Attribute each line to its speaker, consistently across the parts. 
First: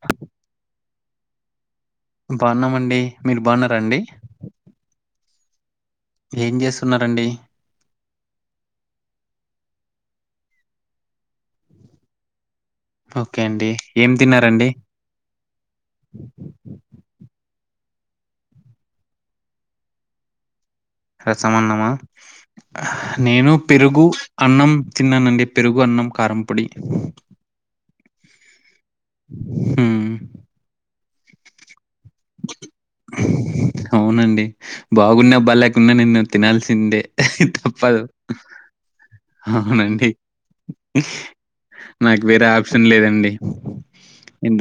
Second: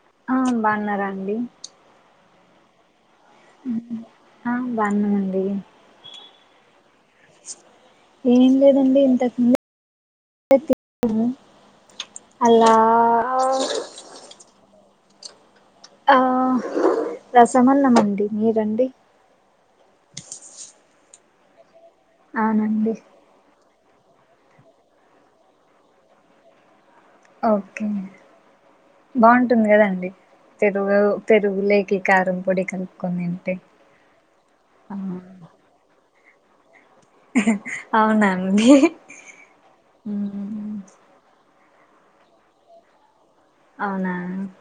Speaker 1: అ
Speaker 2: ఆ బాగున్నారా అండి
Speaker 1: బావున్నమండి
Speaker 2: ఆ బాగున్నమండి
Speaker 1: ఏం చేస్తున్నారండి
Speaker 2: ఏం లేదండి ఇంతకు ముందే తిన్నను అలా
Speaker 1: ఓకే అండి ఏం తిన్నారండి
Speaker 2: ఆ రసమన్నమండి మీరండి
Speaker 1: రసమన్నమా
Speaker 2: అవునండి
Speaker 1: నేను పెరుగు అన్నం తిన్నానండి పెరుగు అన్నం కారంపొడి
Speaker 2: ఓకే బాగుంటుంది కదండి
Speaker 1: హ్మ్.
Speaker 2: పెరుగు పెరుగుల కి కారం పొడి కలుపుకొని తింటే ఆ
Speaker 1: ఉన్న నేను తినాల్సిందే తప్పదు
Speaker 2: అవునా అండి
Speaker 1: అవునండి
Speaker 2: మ్మ్
Speaker 1: నాకు వేరే ఆప్షన్ లేదండి
Speaker 2: అవునా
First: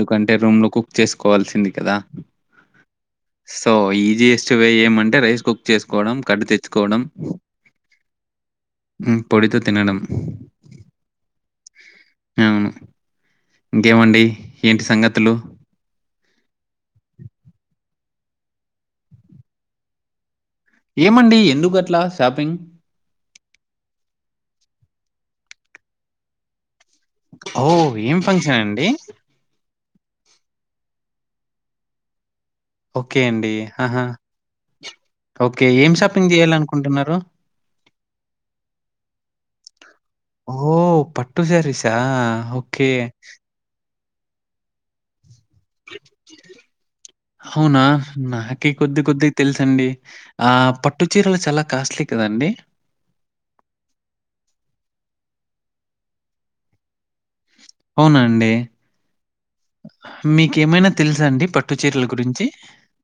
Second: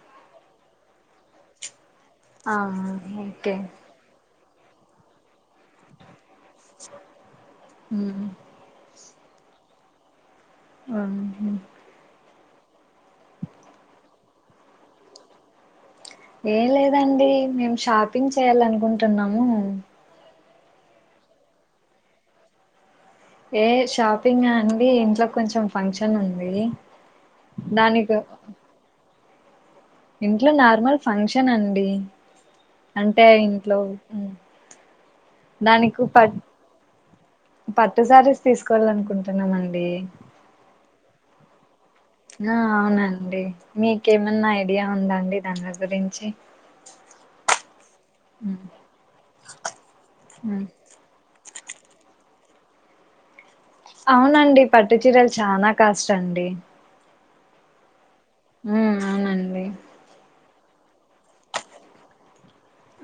Speaker 1: కంటే రూమ్లో కుక్ చేస్కోవాల్సింది కదా
Speaker 2: ఆహా
Speaker 1: సో ఈజియెస్ట్ వే ఏమంటే రైస్ కుక్ చేసుకోవడం కట్టు తె చేస్కోవడం
Speaker 2: మ్మ్
Speaker 1: పొడితో తినడం
Speaker 2: ఆ
Speaker 1: అవును ఇంకేమండి ఏంటి సంగతులు
Speaker 2: ఏం లేదండి మేము షాపింగ్ చేయాలనుకుంటున్నాము
Speaker 1: ఏమండి ఎందుకు అట్లా షాపింగ్
Speaker 2: ఏ షాపింగా అండి ఇంట్లో కొంచెం ఫంక్షన్ ఉంది
Speaker 1: ఔ
Speaker 2: దానికి
Speaker 1: ఏం ఫంక్షన్ అండి
Speaker 2: ఇంట్లో నార్మల్ ఫంక్షన్ అండి
Speaker 1: ఓకే
Speaker 2: అంటే
Speaker 1: అండి.
Speaker 2: ఇంట్లో
Speaker 1: ఆహా! ఓకే ఏం
Speaker 2: దానికి
Speaker 1: షాపింగ్
Speaker 2: పట్
Speaker 1: చేయాలనుకుంటున్నారు
Speaker 2: పట్టు సారీస్ తీసుకోవాలనుకుంటున్నానండి
Speaker 1: ఓ పట్టు సారిసా
Speaker 2: ఆ
Speaker 1: ఓకే
Speaker 2: అవునండి మీకేమన్నా ఐడియా ఉందా అండి దాని గురించి
Speaker 1: అవునా
Speaker 2: ఉమ్,
Speaker 1: నాకి కొద్ది కొద్దిగ తెలుసండి ఆ
Speaker 2: ఉమ్.
Speaker 1: ప ట్టు చీరలు చాలా కాస్ట్లీ కదండి
Speaker 2: అవునండి పట్టు చీరలు చానా కాస్ట్ అండి
Speaker 1: అవునా అండి
Speaker 2: ఉమ్, అవునండి
Speaker 1: మీకు ఏమైనా తెలుసా అండి పట్టు చీరల గురించి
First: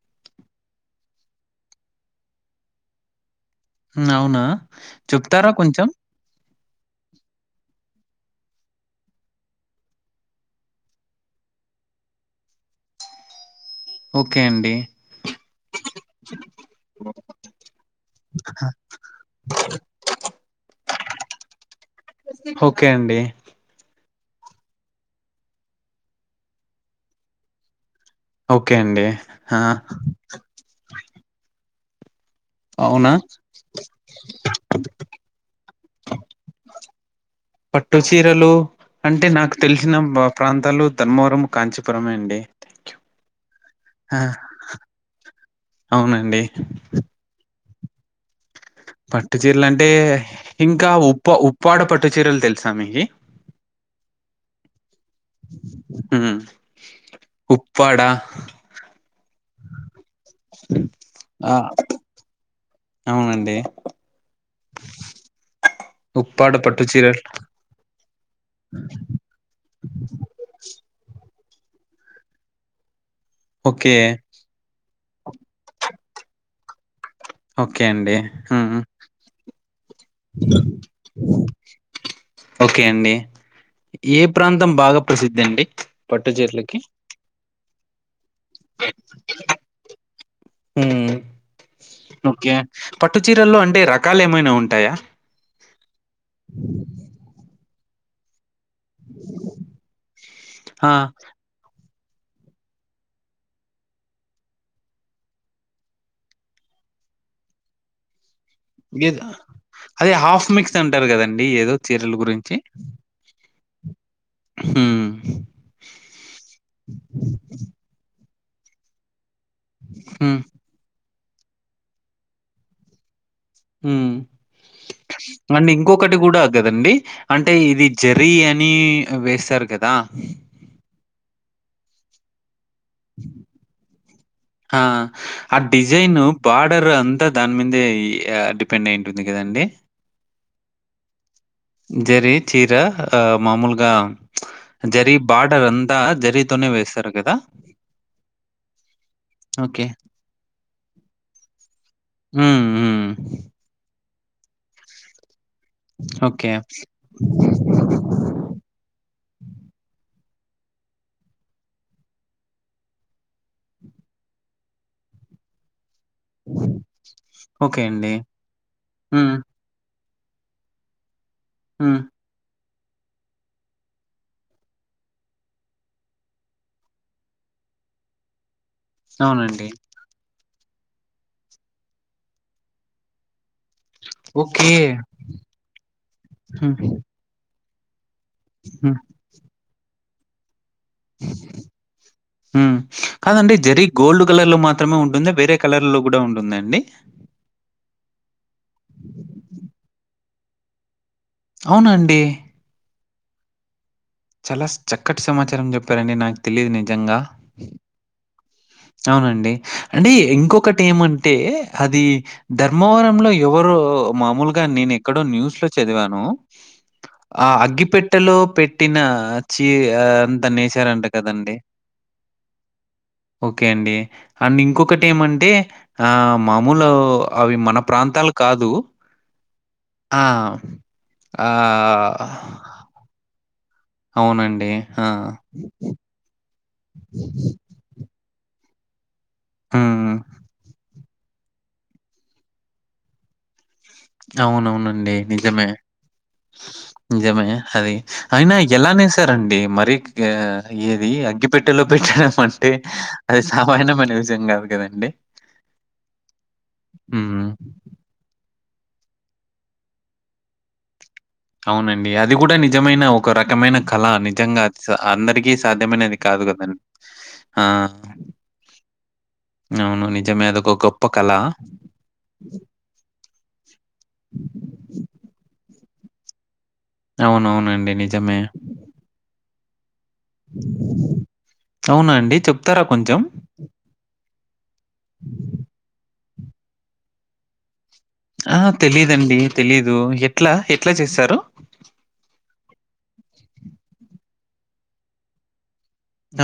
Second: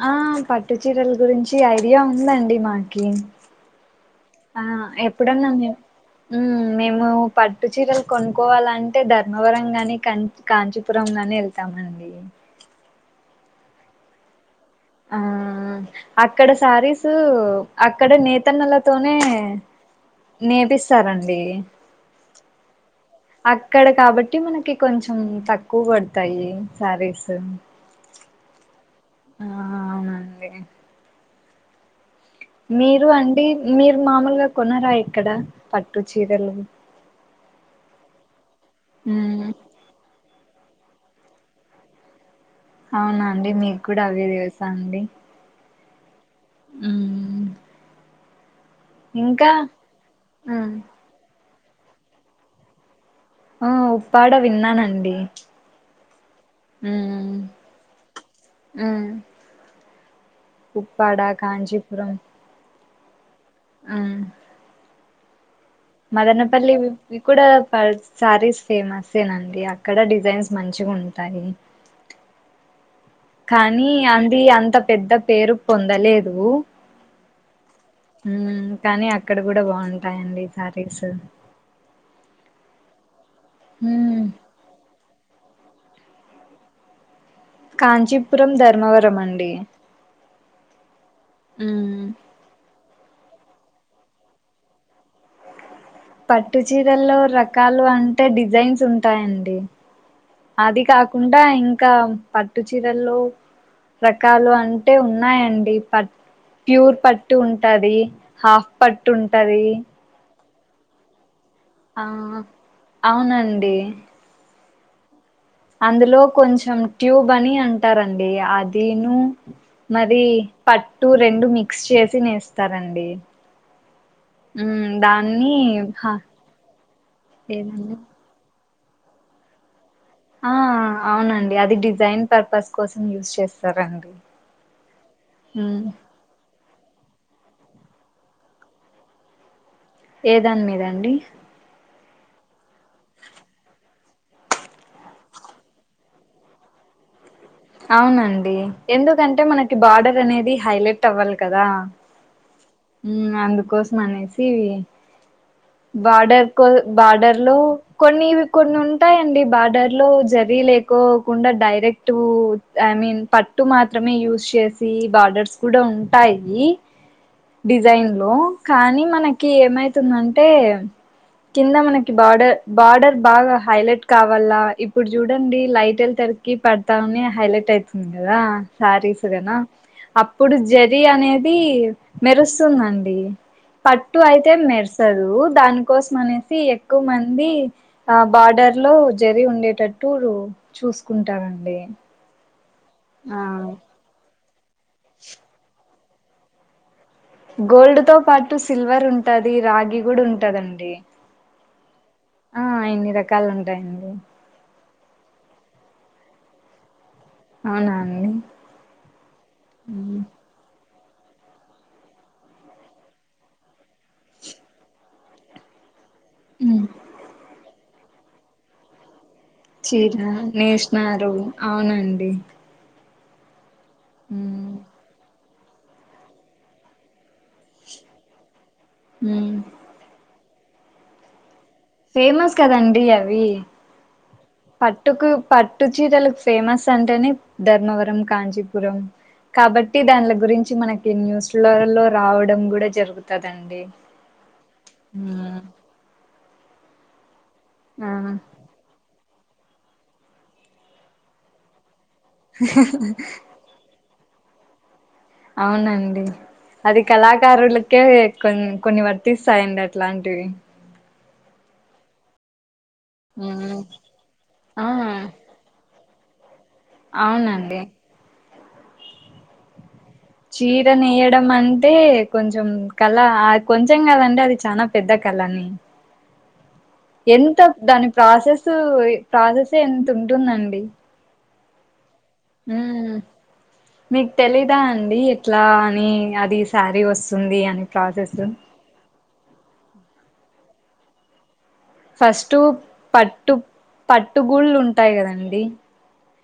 Speaker 2: ఆ పట్టు చీరల గురించి ఐడియా ఉందండి మాకి
Speaker 1: అవునా చెప్తారా కొంచెం
Speaker 2: ఊమ్ మేము పట్టు చీరలు కొనుక్కోవాలంటే ధర్మవరం కానీ కం కాంచీపురం గాని ఎళ్తామండి
Speaker 1: ఓకే అండి
Speaker 2: ఆ అక్కడ సారీసు అక్కడ నేతన్నలతోనే నేపిస్తారండి
Speaker 1: ఓకే అండి
Speaker 2: అక్కడ కాబట్టి మనకి కొంచెం తక్కువ పడతాయి శారీస్
Speaker 1: ఓకే అండి ఆ
Speaker 2: మీరు
Speaker 1: అవునా?
Speaker 2: అండి మీరు మామూలుగా కొనరా ఇక్కడ పట్టు చీరలు
Speaker 1: పట్టు చీరలు అంటే
Speaker 2: మ్మ్
Speaker 1: నాకు తెలిసిన ప్రాంతాలు ధర్మవరం కాంచీపురమే అండి
Speaker 2: అవునా అండి మీకు కూడా
Speaker 1: ఆ
Speaker 2: అవే తెలుసా అండి
Speaker 1: అవునండి
Speaker 2: మ్మ్
Speaker 1: పట్టు
Speaker 2: ఇంకా
Speaker 1: చీరలు అంటే ఇంకా ఉప్ప ఉప్పాడ పట్టు చీరలు తెలుసా మీకి
Speaker 2: ఆ ఉప్పాడ విన్నానండి
Speaker 1: హ ఉప్పాడ
Speaker 2: హమ్ ఉప్పాడ
Speaker 1: ఆ
Speaker 2: కాంచీపురం
Speaker 1: అవునండి
Speaker 2: ఆ
Speaker 1: ఉప్పాడ
Speaker 2: మదనపల్లి
Speaker 1: పట్టు చీరలు
Speaker 2: కూడా శారీస్ ఫేమసే అండి అక్కడ డిజైన్స్ మంచిగా ఉంటాయి కానీ
Speaker 1: ఓకే
Speaker 2: అది అంత పెద్ద పేరు పొందలేదు
Speaker 1: ఓకే అండి
Speaker 2: ఆ
Speaker 1: హ్మ్.
Speaker 2: కానీ అక్కడ కూడా బాగుంటాయండి సారీస్
Speaker 1: ఓకే అండి ఏ ప్రాంతం బాగా ప్రసిద్ధి అండి పట్టు చీర్లకి
Speaker 2: కాంచీపురం ధర్మవరం అండి
Speaker 1: హ్మ్. పట్టు చీరల్లో అంటే రకాలు ఏమైనా ఉంటాయా
Speaker 2: పట్టు చీరల్లో రకాలు అంటే డిజైన్స్ ఉంటాయండి అది
Speaker 1: ఆ!
Speaker 2: కాకుండా కూడా ఇంకా పట్టు చీరల్లో రకాలు అంటే ఉన్నాయండి పట్ ప్యూర్ పట్టు ఉంటాది హాఫ్ పట్టు
Speaker 1: ఏదో
Speaker 2: ఉంటది
Speaker 1: అదే హాఫ్ మిక్స్ అంటారు కదండి ఏదో
Speaker 2: ఆ
Speaker 1: చీరల గురించి
Speaker 2: అవునండి
Speaker 1: హూం
Speaker 2: అందులో కొంచెం ట్యూబ్ అని అంటారండి అదినూ మరీ
Speaker 1: హ్మ్.
Speaker 2: పట్టు రెండు మిక్స్ చేసి నేస్తారండి
Speaker 1: మ్
Speaker 2: ఉమ్ దాన్ని
Speaker 1: అండి
Speaker 2: హ
Speaker 1: ఇంకొకటి కూడా కదండి అంటే ఇది
Speaker 2: ఏదండి
Speaker 1: జర్ ర్రీ అని వేస్తారు కదా
Speaker 2: ఆ అవునండి అది డిజైన్ పర్పస్ కోసం యూస్ చేస్తారండి మ్
Speaker 1: బాడర్ అంతా దాని మీదే డిపెండ్ అయింటుంది కదండి
Speaker 2: ఏ దాని మీద అండి
Speaker 1: జరి చీరా ఆ మామూలుగా జర్రీ బాడర్ అంతా జరీతోనే వేస్తారు కదా
Speaker 2: అవునండి ఎందుకంటే మనకి
Speaker 1: ఓకే.
Speaker 2: బార్డర్ అనేది హైలైట్ అవ్వాలి కదా
Speaker 1: మ్ మ్
Speaker 2: మ్ అందుకోసం అనేసి ఇవి బార్డర్
Speaker 1: ఓకే.
Speaker 2: కో బార్డర్ లో కొన్ని కొన్ని ఉంటాయండి బార్డర్ లో జరీ లేకోకుండా డైరెక్ట్ ఐ మీన్ పట్టు మాత్రమే యూస్ చేసి బార్డర్స్ కూడా ఉంటాయి
Speaker 1: ఓకే
Speaker 2: డిజైన్
Speaker 1: అండి.
Speaker 2: లో కానీ
Speaker 1: హ్మ్.
Speaker 2: మనకి ఏమైతుందంటే కింద
Speaker 1: హ్మ్.
Speaker 2: మనకి బోర్డర్ బార్డర్ బాగా హైలైట్ కావాల, ఇప్పుడు చూడండి లైట్లు తెరకి ప డతనే హైలైట్ అయితుంది కదా. శారీస్ కనా
Speaker 1: అవునండి.
Speaker 2: అప్పుడు జరీ అనేది మెరుస్తుందండి. పట్టు అయితే
Speaker 1: ఓకే.
Speaker 2: మెరసదు, దానికోసం అనేసి
Speaker 1: హ్మ్.
Speaker 2: ఎక్కువమంది ఆ బార్డర్ లో
Speaker 1: హ్మ్.
Speaker 2: జరీ ఉండేటట్టు చూసుకుంటారండి.
Speaker 1: మ్
Speaker 2: ఆ
Speaker 1: కాదండి జరీ గోల్డ్ కలర్ లో మాత్రమే ఉంటుంది వేరే కలర్ లో కూడా ఉంటుందండి.
Speaker 2: గోల్డ్ తో పాటు సిల్వర్ ఉంటది, రాగి కూడా ఉంటదండి.
Speaker 1: అవునాండీ
Speaker 2: ఆ ఇన్ని రకాలు ఉంటాయండి.
Speaker 1: చాలా చక్కటి సమాచారం చెప్పారండి నాకు తెలియదు నిజంగా.
Speaker 2: అవునా అండి
Speaker 1: అవునండి అంటే
Speaker 2: ఉమ్
Speaker 1: ఇంకొకటి ఏమంటే అది ధర్మవరం లో ఎవరో మామూలుగా నేను ఎక్కడో న్యూస్ లో చదివాను
Speaker 2: ఉ
Speaker 1: ఆ అగ్గిపెట్టలో పెట్టిన చీ
Speaker 2: చీర
Speaker 1: అంతా నేశారంట
Speaker 2: నేసినారు
Speaker 1: కదండి.
Speaker 2: అవునండి
Speaker 1: ఓకే అండి అండ్
Speaker 2: ఉమ్
Speaker 1: ఇంకొకటి ఏమంటే ఆ మామూలు అవి మన ప్రాంతాలు కాదు
Speaker 2: మ్మ్
Speaker 1: ఆ ఆ
Speaker 2: ఫేమస్ కదండి అవి,
Speaker 1: అవునండి. ఆ!
Speaker 2: పట్టుకు పట్టుచీరలు ఫేమస్ అంటేనే ధర్మవరం, కాంచీపురం కాబట్టి
Speaker 1: హ్మ్.
Speaker 2: దానిల గురించి మనకు ఈ న్యూస్లలో రావడం కూడా జరుగుతదండి.
Speaker 1: అవునవునండి నిజమే, నిజమే అది
Speaker 2: ఆ
Speaker 1: అయినా ఎలా నేసారండి మరి ఏది అగ్గిపెట్టెలో పెట్టడం అంటే అది సామాన్యమైన విజయం కాదు కదండి
Speaker 2: అవునండి, అది
Speaker 1: హ్మ్.
Speaker 2: కళాకారుల కే కొ కొన్ని వర్తిస్తాయండి అలాంటివి.
Speaker 1: అవునండి అది కూడా నిజమైన
Speaker 2: ఉమ్
Speaker 1: ఒకరకమైన కళ నిజంగా
Speaker 2: ఆ
Speaker 1: అందరికీ సాధ్యమైనది కాదు కదండీ ఆ
Speaker 2: అవునండి
Speaker 1: అవును ని జమే అది ఒక
Speaker 2: చీర
Speaker 1: గొప్ప కళ
Speaker 2: నేయడం అంటే కొంచెం కళ కొంచెం కాదండీ, అది చాలా పెద్ద కళని ఎంత
Speaker 1: అవునవునండి.
Speaker 2: దాని
Speaker 1: నిజమే.
Speaker 2: ప్రాసెస్, ప్రాసెసే ఎంత ఉంటుందండి.
Speaker 1: అవునాండి, చెప్తారా
Speaker 2: మ్మ్
Speaker 1: కొంచెం
Speaker 2: మీకు తెలీదా అండి, ఎట్లా అని అది శారీ వస్తుంది అని ప్రాసెస్
Speaker 1: ఆ! తెలీదండి తెలీదు, ఎట్లా ఎట్లా చేస్తారు?
Speaker 2: ఫస్ట్ పట్టు పట్టుగూళ్ళు ఉంటాయి కదండి.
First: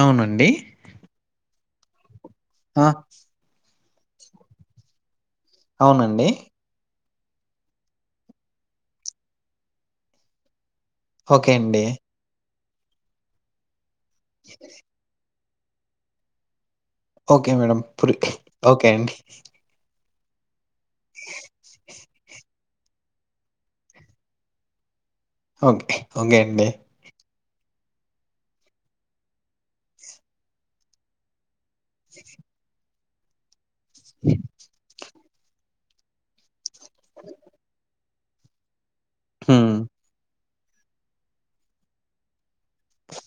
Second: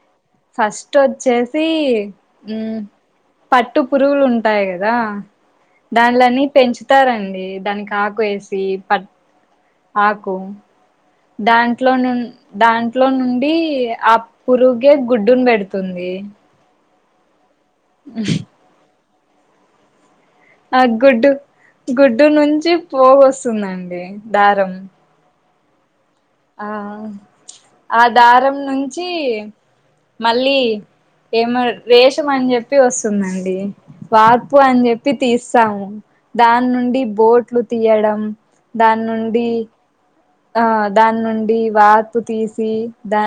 Speaker 1: అవునండి
Speaker 2: ఫస్ట్ వచ్చేసి
Speaker 1: ఆ!
Speaker 2: పట్టుపురుగులు ఉంటాయి కదా
Speaker 1: అవునండి.
Speaker 2: దాన్లని పెంచు తారండి దానికి ఆకు వేసి ప ఆకు
Speaker 1: ఓకే అండి.
Speaker 2: దాంట్లో నుం దాంట్లో నుండి ఆ పురుగే గుడ్డును పెడుత తుంది.
Speaker 1: ఓకే మేడం పులి ఓకే అండి
Speaker 2: ఆ గుడ్డు గుడ్డు నుంచి పోగు వస్తుందండి దారం
Speaker 1: ఓకే ఓకే అండి.
Speaker 2: ఆ ఆ దారం నుంచి మళ్ళీ ఏమో రేషం అని చెప్పి వస్తుందండి వార్పు అని చెప్పి తీస్తాము దాని నుండి బోట్లు తీయడం దాని నుండి
Speaker 1: హ్మ్.
Speaker 2: ఆ దాని నుండి వార్పు తీసి దా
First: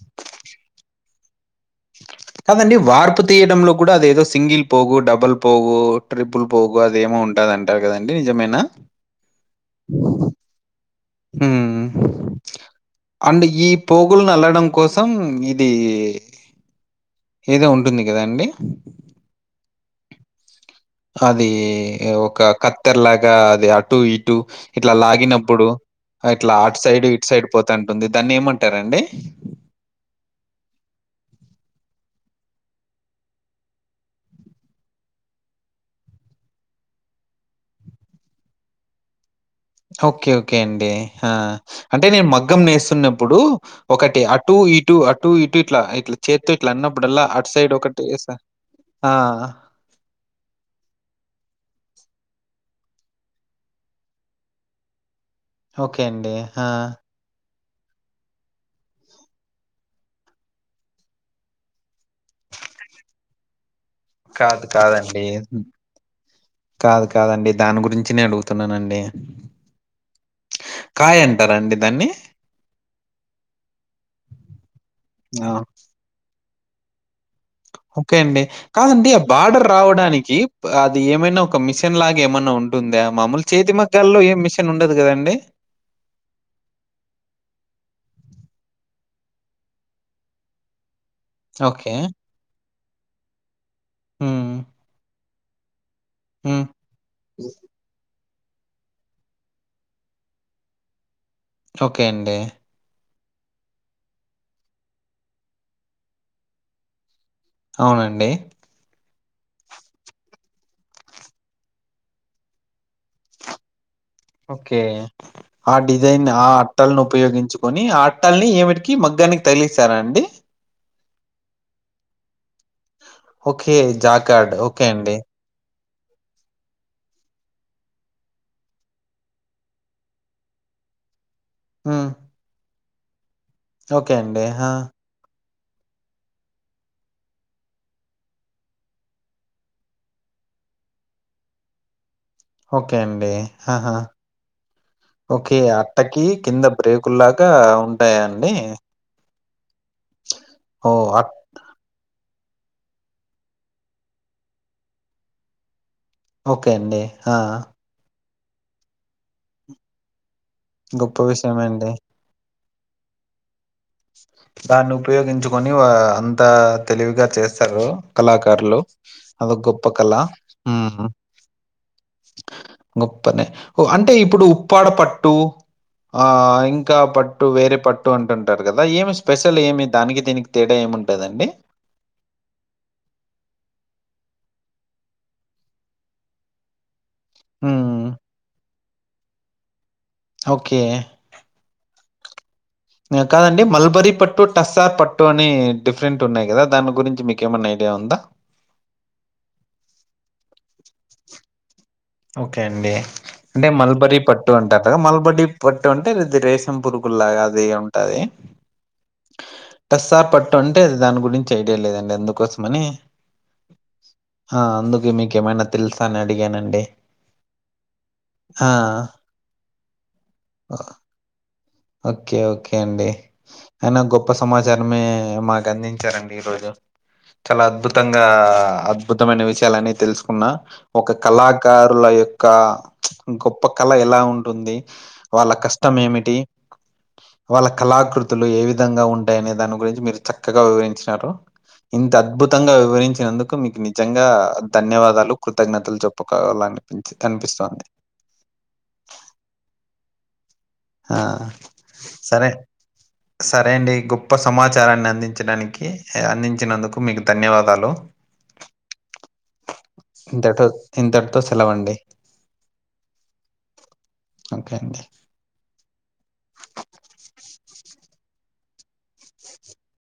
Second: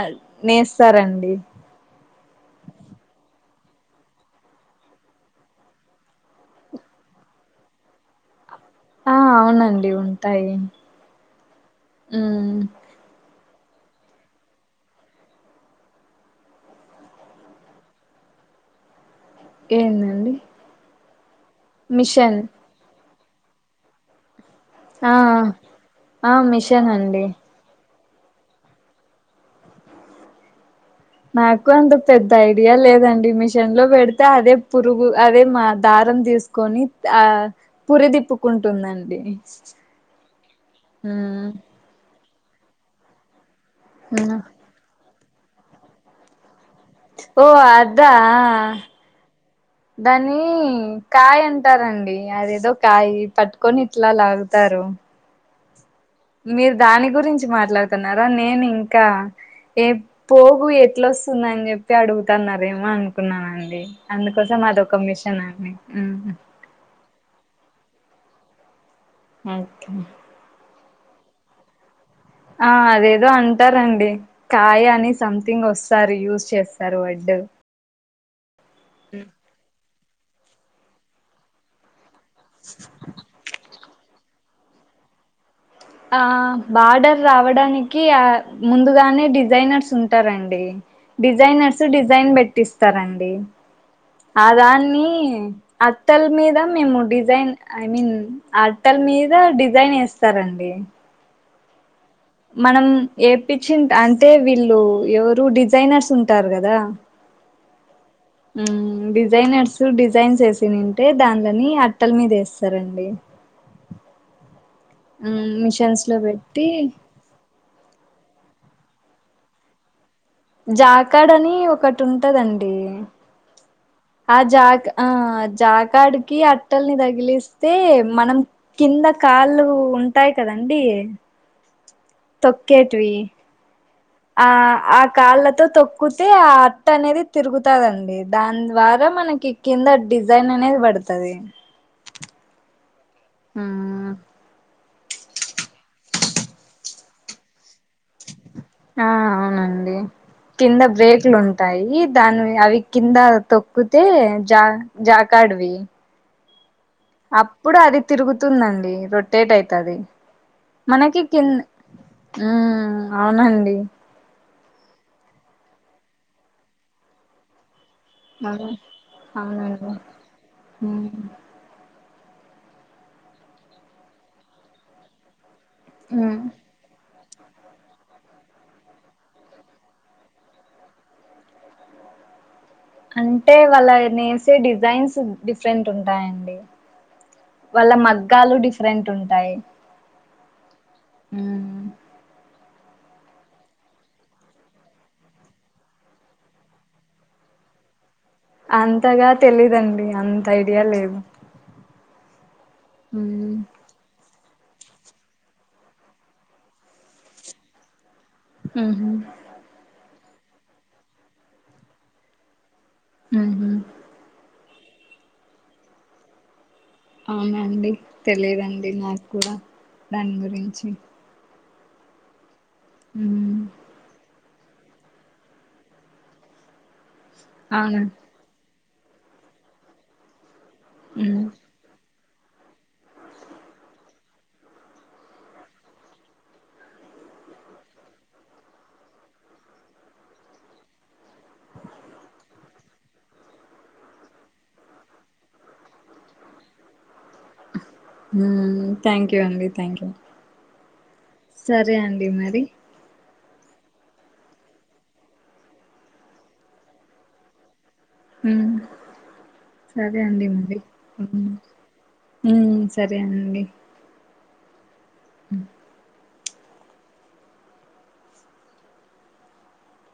Speaker 2: నేస్తారండి
Speaker 1: కాదండి వార్పు తీయడంలో కూడా అదేదో సింగిల్ పోగు డబుల్ పోగు ట్రిపుల్ పోగు అదేమో ఉంటాదంట కదండి నిజమేనా
Speaker 2: ఆ అవునండి ఉంటాయి ఉమ్
Speaker 1: అండి ఈ పోగులను అల్లడం కోసం ఇది ఏదో ఉంటుంది గదా అండి
Speaker 2: ఏదండి
Speaker 1: అది ఒక కత్తెర లాగా అది అటు ఇటు ఇట్లా
Speaker 2: ఆ
Speaker 1: లాగినప్పుడు
Speaker 2: ఆ
Speaker 1: ఇట్లా అటు
Speaker 2: మిషన్
Speaker 1: సైడ్
Speaker 2: అండి
Speaker 1: ఇటు సైడ్ పోత ఉంటుంది దాన్ని ఏమంటారండి
Speaker 2: నాకు అంత పెద్ద ఐడియా లేదండి మిషన్ లో పెడితే అదే పురుగు అదే మా దారం దీస్ కొని ఆ పురిదిప్పుకుంటుందండి
Speaker 1: ఓకే ఓకే అండి ఆ
Speaker 2: ఉమ్
Speaker 1: అంటే నేను మగ్గం నేస్తున్నప్పుడు ఒకటి
Speaker 2: ఉమ్
Speaker 1: అటు ఇటు అటు ఇటు ఇట్లా ఇట్లా చేత్తో ఇట్ల అన్న ప్పుడలా
Speaker 2: ఓ
Speaker 1: అట్ సైడ్ ఒకటి యేసా
Speaker 2: దాని కాయ్ అంటారండి అదేదో కాయ పట్టుకొని ఇట్లా లాగుతారు
Speaker 1: ఓకే అండి ఆ!
Speaker 2: మీరు దాని గురించి మాట్లాడ్ తున్నారా నేను ఇంకా ఏ పోగు ఎట్లొస్తుందని చెప్పి అడుగుతున్నారేమో అనుకున్నానండి అందుకోసం
Speaker 1: కాదు
Speaker 2: అది ఒక
Speaker 1: కాదండి.
Speaker 2: మిషన్
Speaker 1: హ్మ్.
Speaker 2: అండి
Speaker 1: కాదు కాదండి దాని గురించి నేను అడుగుతున్నానండి
Speaker 2: ఓకే
Speaker 1: కాయ్ అంటారండి దాన్ని
Speaker 2: ఆ అదేదో అంటారండి కాయ అని
Speaker 1: ఆ!
Speaker 2: సంథింగ్ వస్ సారి యూజ్ చేస్తారు వడ్
Speaker 1: ఓకే అండి కాదండి ఆ బార్డర్ రావడానికి అది ఏమైనా ఒ ఒక మిషన్ లాగా ఏమన్నా ఉంటుందా మామూలు చేతి మగ్గాల్లో ఏం మిషన్ ఉండదు గదండి
Speaker 2: ఆ బార్డర్ రావడానికి ఆ ముందుగానే డిజైనర్స్ ఉంటారండి డిజైనర్స్
Speaker 1: ఓకే.
Speaker 2: డిజైన్ పెట్టిస్తారండి ఆ
Speaker 1: హ్మ్.
Speaker 2: దాన్ని అట్టల మీద
Speaker 1: హ్మ్.
Speaker 2: మేము డిజైన్ ఐ మీన్ అట్టల మీద డిజైన్ యేస్తారండి
Speaker 1: ఓకే అండి
Speaker 2: మనం ఏపిచ్చి అంటే వీళ్ళు ఎవరు డిజైనర్స్ ఉంటారు గదా
Speaker 1: అవునండి
Speaker 2: ఉమ్ డిజైనర్స్ డిజైన్స్ యేసినింటే దానిలని అట్టల మీద యేస్తరండి
Speaker 1: ఓకే ఆ
Speaker 2: మిషన్స్ లో
Speaker 1: డిజైన్ ఆ
Speaker 2: పెట్టి
Speaker 1: అట్టల్ ను ఉపయోగించుకొని ఆ అట్టల్ని ఏమిటికి మగ్గానికి తగిలిస్తారా అండి
Speaker 2: జాకాడ అని ఒకటి ఉంటదండి
Speaker 1: ఓకే
Speaker 2: ఆ
Speaker 1: జాకార్డ్ ఓకే
Speaker 2: జాక్ ఆ
Speaker 1: అండి
Speaker 2: జాక్ కాడికి అట్టల్ని తగిలిస్తే మనం కింద కాళ్ళు ఉంటాయి కదండి
Speaker 1: ఊ
Speaker 2: తొక్కేటివి ఆ ఆ కాళ్ళతో తొక్కుతే ఆ అట్ట అనేది తిరుగుతాది అండి దాని ద్వారా మనకి కింద డిజైన్ అనేది పడుతాది
Speaker 1: ఓకే అండి హాహా
Speaker 2: మ్మ్
Speaker 1: ఓకే ఆ అట్టకి కింద బ్రేకుల్లాగా ఉంటాయా అండి
Speaker 2: ఆ అవునండి కింద
Speaker 1: ఓహ్! అట్
Speaker 2: బ్రేక్లు ఉన్ టాయి దాని అవి కింద తొక్కుతే జా జాకాడ్ వి
Speaker 1: ఓకే అండి ఆ!
Speaker 2: అప్పుడు అది తిరుగుతుందండి రొటేట్ అయితాది
Speaker 1: గొప్ప
Speaker 2: మనకి కిన్
Speaker 1: విషయమే అండి.
Speaker 2: ఊ అవునండి
Speaker 1: దాన్ని ఉపయోగించుకొని వా అంతా తెలివిగా చేస్తారు
Speaker 2: అవును
Speaker 1: కళాకారులు అదొక గొప్ప
Speaker 2: అవునండి
Speaker 1: కళ ఉమ్
Speaker 2: మ్మ్
Speaker 1: గొప్పనే ఓ అంటే ఇప్పుడు ఉప్పాడ పట్టు ఆ
Speaker 2: మ్మ్
Speaker 1: ఇంకా పట్టు వేరే పట్టు అంటుం టారు కదా ఏమి స్పెషల్ ఏమి దానికి దీనికి తేడా ఏముంటదండి
Speaker 2: అంటే వాళ్ళ నేసే డిజైన్స్ డిఫరెంట్ ఉంటాయండి వాళ్ళ
Speaker 1: హ్మ్.
Speaker 2: మగ్గాలు డిఫరెంట్ ఉంటాయి
Speaker 1: ఓకే
Speaker 2: ఊ
Speaker 1: ఏ కాదండి మల్బరి పట్టు టస్సార్ పట్టు అని డిఫరెంట్ ఉన్నాయి కదా దాని గురించి మీకేమన్నా ఐడియా ఉందా
Speaker 2: అంతగా తెలీదండి అంత ఐడియా లేదు
Speaker 1: ఓకే అండి అంటే మల్బరి ప ట్టు అంటారు కదా మల్బడి పట్టు అంటే ఇది రేసం పురుగుల్లాగా అది ఉంటది
Speaker 2: ఊహూ
Speaker 1: టస్సార్ పట్టు అంటే దాని గురించి ఐడియా లేదండి అందుకోసం అని హా అందుకే మీకు ఏమైనా తెలుసా అని అడిగానండి
Speaker 2: అవునా అండి
Speaker 1: ఆ!
Speaker 2: తెలియదండి నాకు కూడా దాని గురించి
Speaker 1: ఓకే ఓకే అండి
Speaker 2: మ్మ్
Speaker 1: అయినా గొ ప్ప సమాచారమే మాకు అందించారండి ఈరోజు చాలా
Speaker 2: అవునా
Speaker 1: అద్భుతంగా అద్ ద్భుతమైన విషయాలు అన్నీ తెలుసుకున్నా ఒక
Speaker 2: మ్మ్
Speaker 1: కళా కారుల యొక్క గొప్ప కళ ఎలా ఉంటుంది వాళ్ళ కష్టం ఏమిటి వాళ్ళ కళాకృతులు ఏ విధంగా ఉంటాయనే దాని గురించి మీరు చక్కగా వివరించినారు ఇంత అద్భుతంగా వివరించినందుకు మీకు నిజంగా ధన్యవాదాలు కృతజ్ఞతలు చె ప్పుకోవాలి అనిపించి అనిపిస్తోంది
Speaker 2: ఉమ్ థ్యాంక్ యూ అండి థ్యాంక్ యూ
Speaker 1: ఆ
Speaker 2: సరే అండి
Speaker 1: సరే
Speaker 2: మరి
Speaker 1: సరే అండి గొప్ప సమాచారాన్ని అందించడానికి అందించినందుకు మీకు ధన్యవాదాలు
Speaker 2: ఊ సరే అండి
Speaker 1: ఇంతటితో
Speaker 2: మరి ఊ
Speaker 1: ఇంతటితో సెలవండి
Speaker 2: ఊ సరే అండి
Speaker 1: ఓకే అండి
Speaker 2: ఉ